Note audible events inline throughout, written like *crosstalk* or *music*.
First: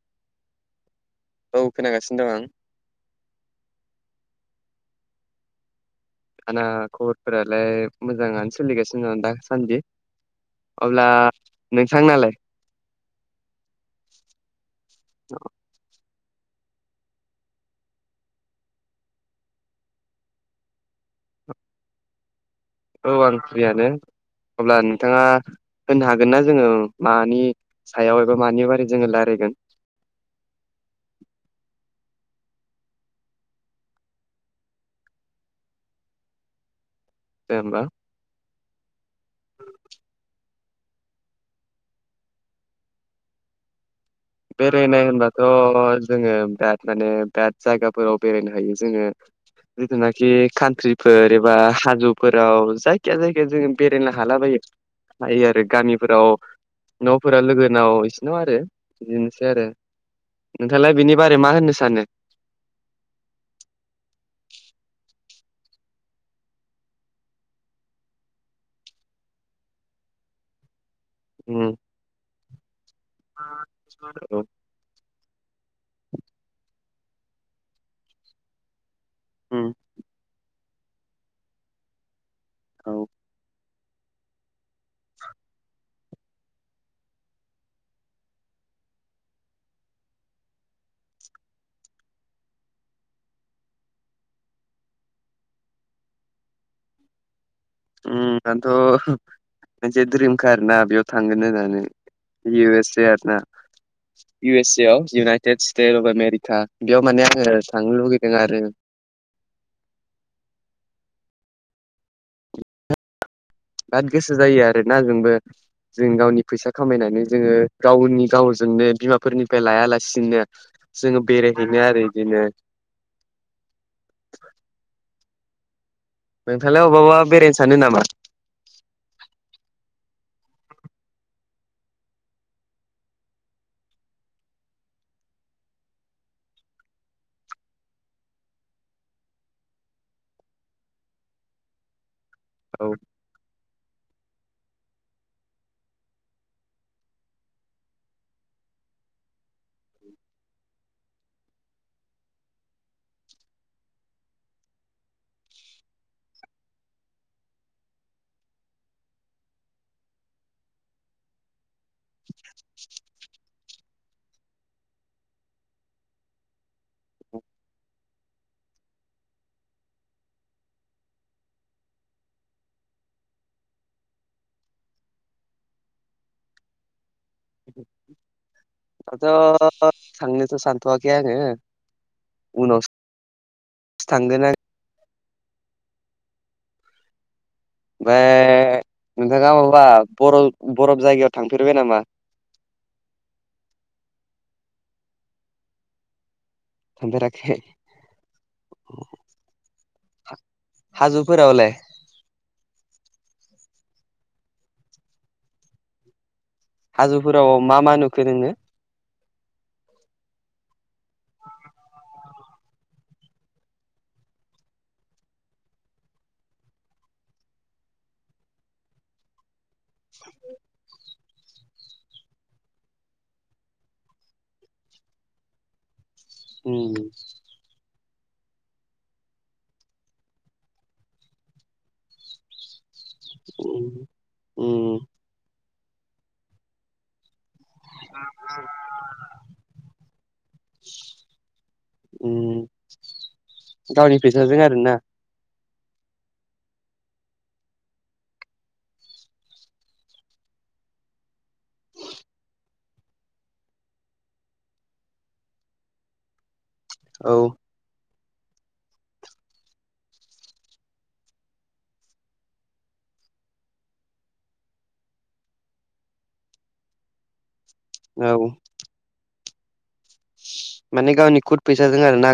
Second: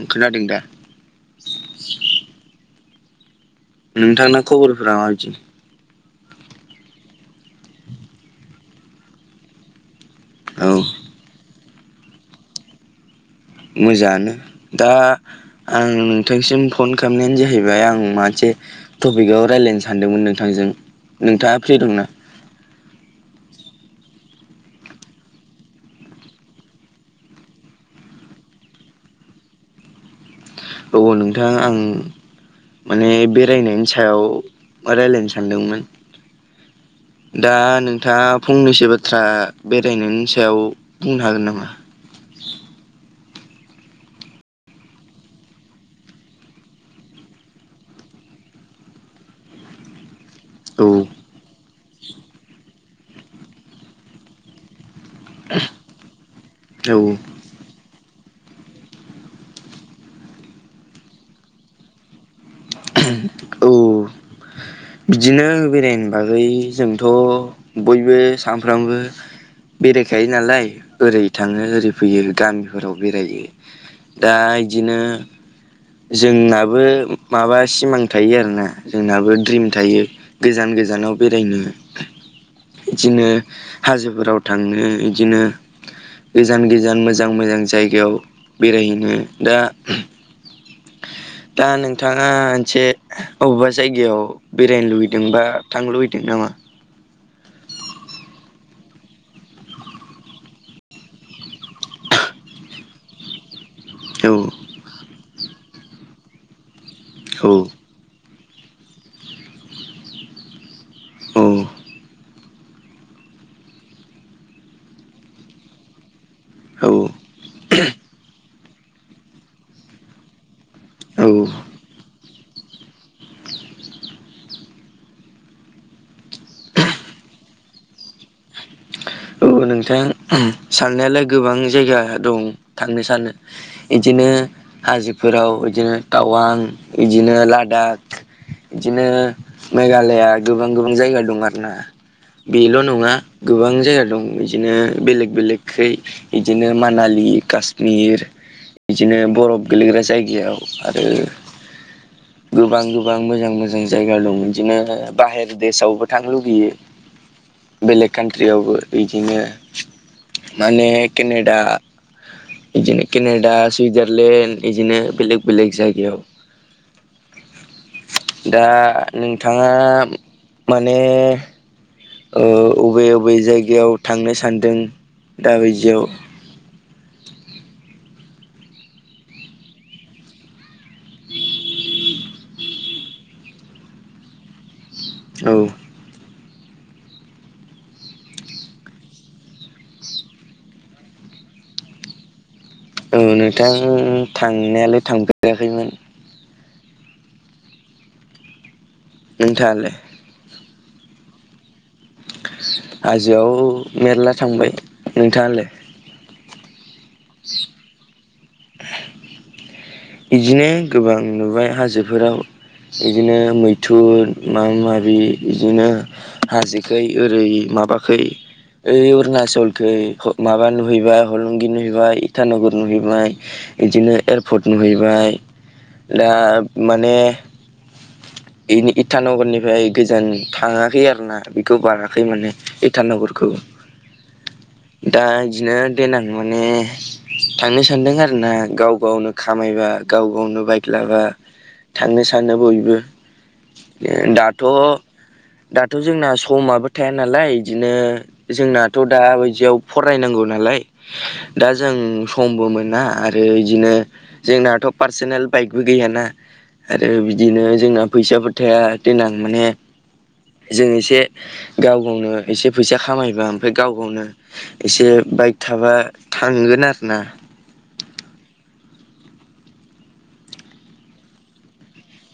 आं खोनादों दा औ खोनागासिनो दं आं नोंथांना खबरफोरा माबायदि आंना खबरफोरालाय मोजाङानो सोलिगासिनो दं दासान्दि औ अब्ला नोंथां नालाय मोजाङानो दा आं नोंथांसिम फन खालामनायानो जाहैबाय आं मासे टपिकआव रायज्लायनो सानदोंमोन नोंथांजों नोंथाङा फ्रि दंना औ आं फ्रियानो अब्ला नोंथाङा होनो हागोननाा जोङो मानि सायाव एबा मानि बारै जोङो रायलायगोन औ नोंथां आं माने बेरायनायनि सायाव रायज्लायनो सानदोंमोन दा जेनेबा नोंथाङा फंनैसो बाथ्रा बेरायनायनि सायाव बुंनो हागोन नामा? बेरायनाय होनबाथ' जोङो बेराद माने बेराद जायगाफोराव बेरायनो हायो जोङो जिथुनाखि औ खान्थ्रिफोर एबा हाजो फोराव जायखिया जायखिाया जोङ बेरायनो हालाबायो हायो आरो गामिफोराव औ न'फोरा लोगोनाव इसिनाव आरो बिदिनोसै आरो नोंथाङालाय बिनि बारै मा होननो सानो औ बिदिनो बेरायनो बागै जोंथ' बयबो सानफ्रामबो बेरायखायो नालाय ओरै थाङो उम ओरै फैयो गामिफोराव बेरायो दा औ बिदिनो जोंनाबो माबा सिमां थायो आरोना जोंनाबो द्रिम उम थायो गोजान गोजानाव बेरायनो औ बिदिनो हाजोफोराव थांनो बिदिनो गोजान गोजान मोजां मोजां जायगायाव बेरायहैनो दा दा नोंथाङा मोनसे अबेबा जायगायाव बेरायनो लुबैदों बा थांनो लुबैदों नामा। उम आंथ' मोनसे दड्रिम खा आरो ना बेयाव थांगोन होननानै इउ एस ए आरो ना। औ इउ एस ए आव इउनाइटेड स्टेट अफ आमेरिका बेयाव माने औ आङो थांनो लुुबैदों आरो। औ। बिराद गोसो जायो आरोना जोंबो जों गावनि फैसा औ खामायनानै जोङो गावनि गावजोंनो बिमाफोरनिफ्राय लाया लासिनो। औ जोङो बेरायहैनो आरो बिदिनो नोंथांलाय अबा बेरायनो सानो नामा? औ नोंथां साननायालाय गोबां जायगा दं थांनो सानो बिदिनो हाजोफोराव बिदिनो टावां बिदिनो लादाख बिदिनो मेघालया गोबां गोबां जायगा दं आर ना। बेल' औ नङा गोबां जायगा दं। बिदिनो बेलेक बेलेकै बिदिनो मानालि कास्मिर बिदिनो बरफ गोेलैग्रा जायगायाव आरो गोबां गोबां मोजां मोजां जायगा दं बिदिनो बाहेर देशआवबो थांनो लुुबैयो बेलेग कान्ट्रियावबो बिदिनो माने केनेडा बिदिनो केनेडा सुइजारलेण्ड बिदिनो बेलेग बेलेग जायगायाव। *inaudible* दा नोंथाङा माने। अबे अबे जायगायाव थांनो सानदों दा बायदियाव *inaudible* दाथ थांनोथ सान्नानै आङो उनावसो सानगोन आर औ। ओमफ्राय नोंथाङा माबा बर बरफ जायगायाव थांफेरबाय नामा औ नोंथां थांनायालाय थांफेराखैमोन थांफेराखै नोथांआलाय हा हाजौ फोरावलााय हाजोआव मेरला थांबाय नोंथाङालाय। हाजोफोराव मा मा नुखो नोङो। बिदिनो गोबां नुबाय हाजोफोराव। बिदिनो मैथुर माबि माबि बिदिनो हाजोखै ओरै माबाखै ओइ अरुणाचलख माबा नुहैबाय हलंगि नुहैबाय इटानगर नुहैबाय बिदिनो एयारपर्ट नुहैबाय दा उम माने *unintelligible* इथानगरनिफ्राय इटानानगरखौ उम दा बिदिनो देनां माने थांनो सानदों आरो ना गाव गावनो खामायबा गाव गावनो बाइक लाबा थांनो सानो उम बयबो गावनि फैसाजों दाथ' आरोना दाथ' जोंना समाबो थाया नालाय बिदिनो जोंनाथ' दााबायदियाव फरायनांगौ नालाय दा जों समबो मोना आरो बिदिनो जोंनाथ' पार्सनेल बाइकबो गैयाना आरो औ बिदिनो जोंना फैसाफोर थाया देनां माने जों एसे गाव गावनो एसे फैसा खामायबा ओमफ्राय गाव गावनो एसे बाइक थाबा थांगोन आरो ना औ। माने गावनि खुद फैसाजों आरो ना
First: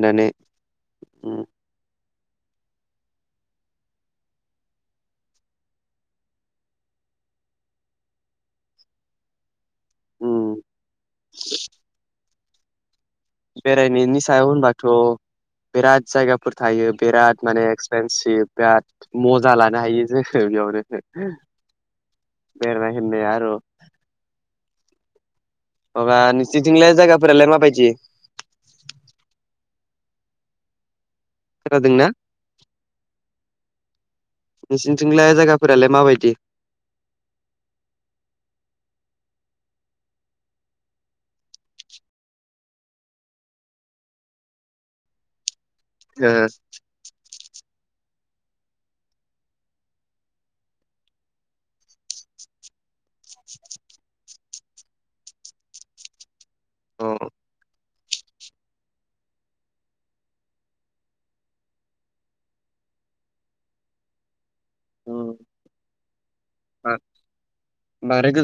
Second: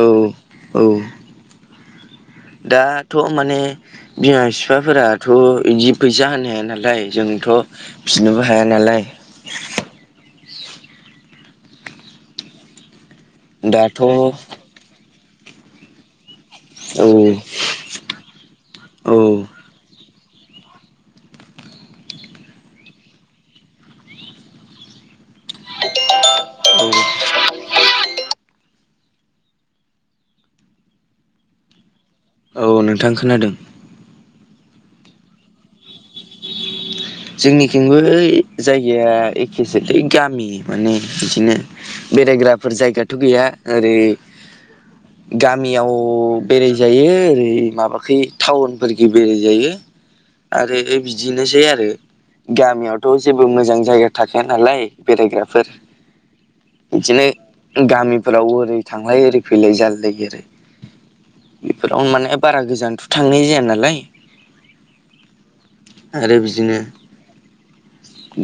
औ औ दाथ' माने बिमा बिफाफोराथ' बिदि फैसा होनो हाया नालाय जोंथ' फिनोबो हाया नालाय ओम दाथ' बेरायनायनि औ सायाव होनबाथ' बिराद जायगा फोर थायो बेराद औ माने एक्सपेनभ बिराद मजा लानो नो हायो जोङो बेयावनो बेरायनाय होननाया आरो अब्ला निसिनिथिंलाय जायगाफोरा लाय माबादि खोनादोंना? औ नोंथां खोनादों। नोंसोरनिथिंलाय जायगाफोरालाय माबायदि? *unintelligible* जोंनिथिंबो जायगाया एखेसोलै गामि माने बिदिनो। बेरायग्राफोर जायगाथ' गैया ओरै गामियाव बेरायजायो ओरै माबा खै टाउनफोरख बेराय जायो आरो बिदिनोसै आरो। गामियावथ' जेबो मोजां जायगा थाखाया नालाय बेरायग्राफोर। बिदिनो ओ गामिफोराव ओरै थांलाय ओरै फैलाय जालायलायो आरो। बेफोरावनो माने बारा गोजानथ' थांनाय जाया नालाय। आरो बिदिनो अ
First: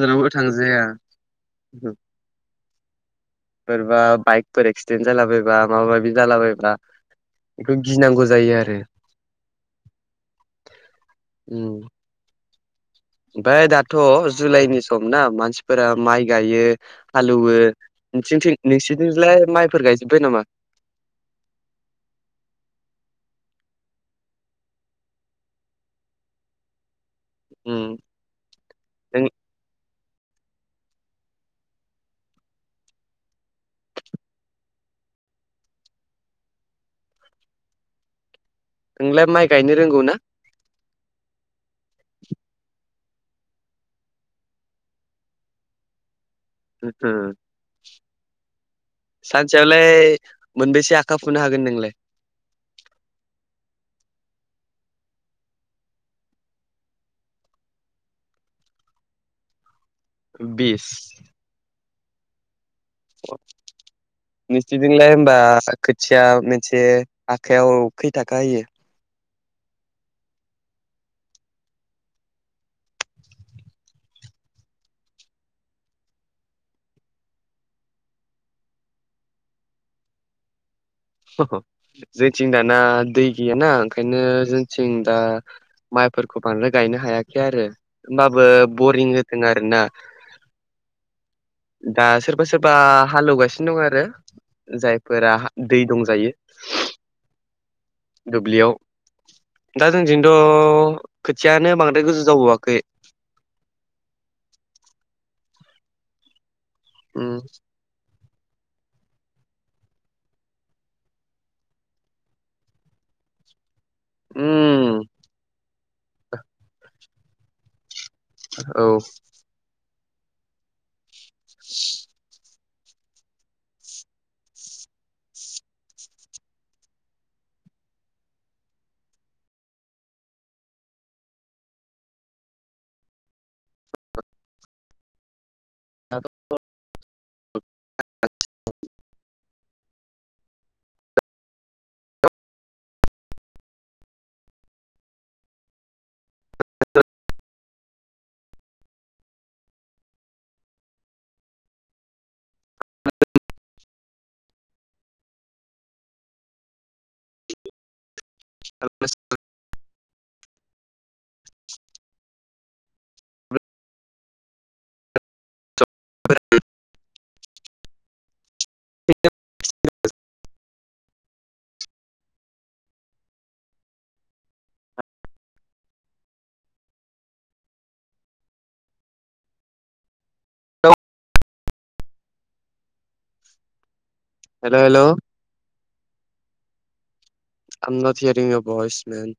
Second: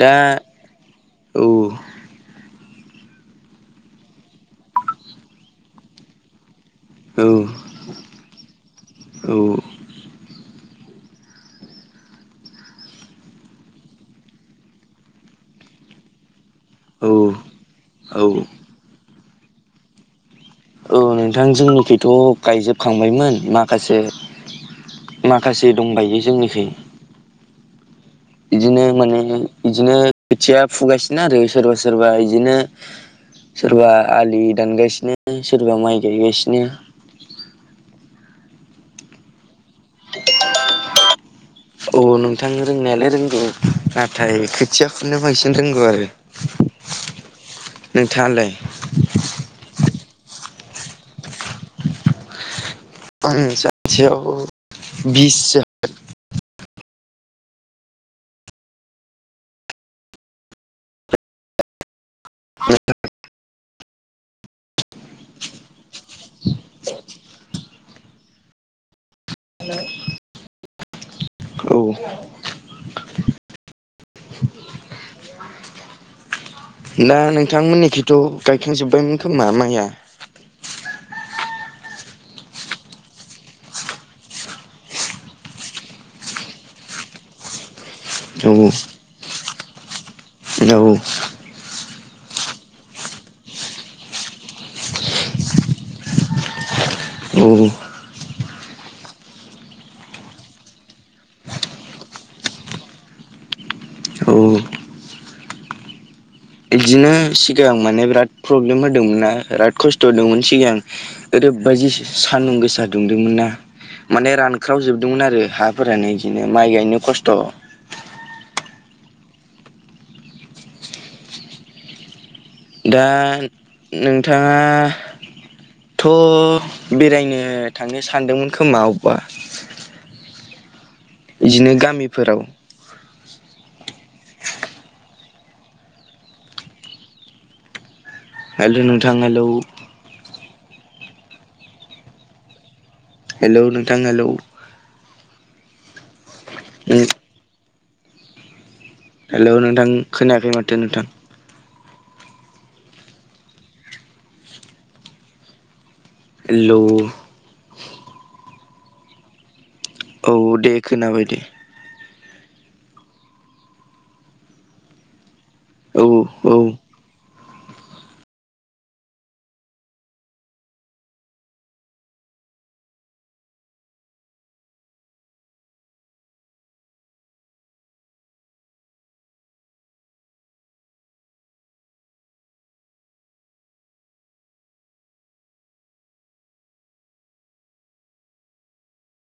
दा जाया। औ सोरबा बाइकफोर एक्सिडेन्ट जालाबायबा माबा माबि जालाबायबा औ बेखौ गिनांगौ जायो आरो। औ ओम ओमफ्राय दाथ' जुलाइनि सम ना मानसिफोरा माइ गायो औ हालौवो औ नोंसिथिं नोंसिथिंलाय माइफोर गायजोबबाय नामा? औ नोंथां जोंनिखैथ' गायजोबखांबायमोन माखासे माखासे दंबायो जोंनिखै। ओम। बिदिनो माने बिदिनो खोथिया फुगासिनो आरो सोरबा सोरबा बिदिनो। सोरबा आलि दानगासिनो सोरबा माइ गायगासिनो। नोंलाय माइ गायनो रोंगौ ना *unintelligible* औ नोंथां रोंनायालाय रोंगौ नाथाय खोथियाखौनो बांसिन रोंगौ आरो। ओम। नोंथाङालाय सानसेयावलाय मोनबेसे आखा फुनो हागोन नोंलाय? आं सानसेयाव बिससो बिस? *unintelligible* *unintelligible* नोंसिनिथिंलाय होनबा खोथिया मोनसे आखायाव खै थाखा होयो? औ। *unintelligible* दा नोंथांमोननिखैथ' गायखांजोब्बायमोन खोमा माइया। जोंथिं दाना दै गैयाना ओंखायनो जोंथिं दा माइफोरखौ बांद्राय गायनो हायाखै आरो औ होनबाबो बरिं होदों आरोना। औ दा सोरबा सोरबा हालेवगासिनो दं आरो। जायफोरा दै दंजायो औ दुब्लियाव। दा जोंजोंथ' खोथियानो बांद्राय गोजौ जाबावाखै। औ इदिनो उम सिगां माने बिराद प्रब्लेम होदोंमोनना बिराद खस्थ' होदोंमोन सिगां। ओरैबायदि सान्दुं गोसा दुंदोंमोन ना। माने उम रानख्रावजोबदोंमोन आरो हाफोरानो इदिनो माइ गायनो खस्थ'। औ *inaudible* दा नोंथाङा थ' बेरायनो थांनो सानदोंमोन खोमा अबबा। इदिनो गामिफोराव *unintelligible* हेलौ नोंथां हेलौ। हेलौ नोंथां हेलौ हेलौ नोंथां खोनायाखै माथो नोंथां। हेलौ *unintelligible* औ दे खोनाबाय दे। औ औ *unintelligible* हेलौ हेलौ आम नथ हियारिं ए भइस मेन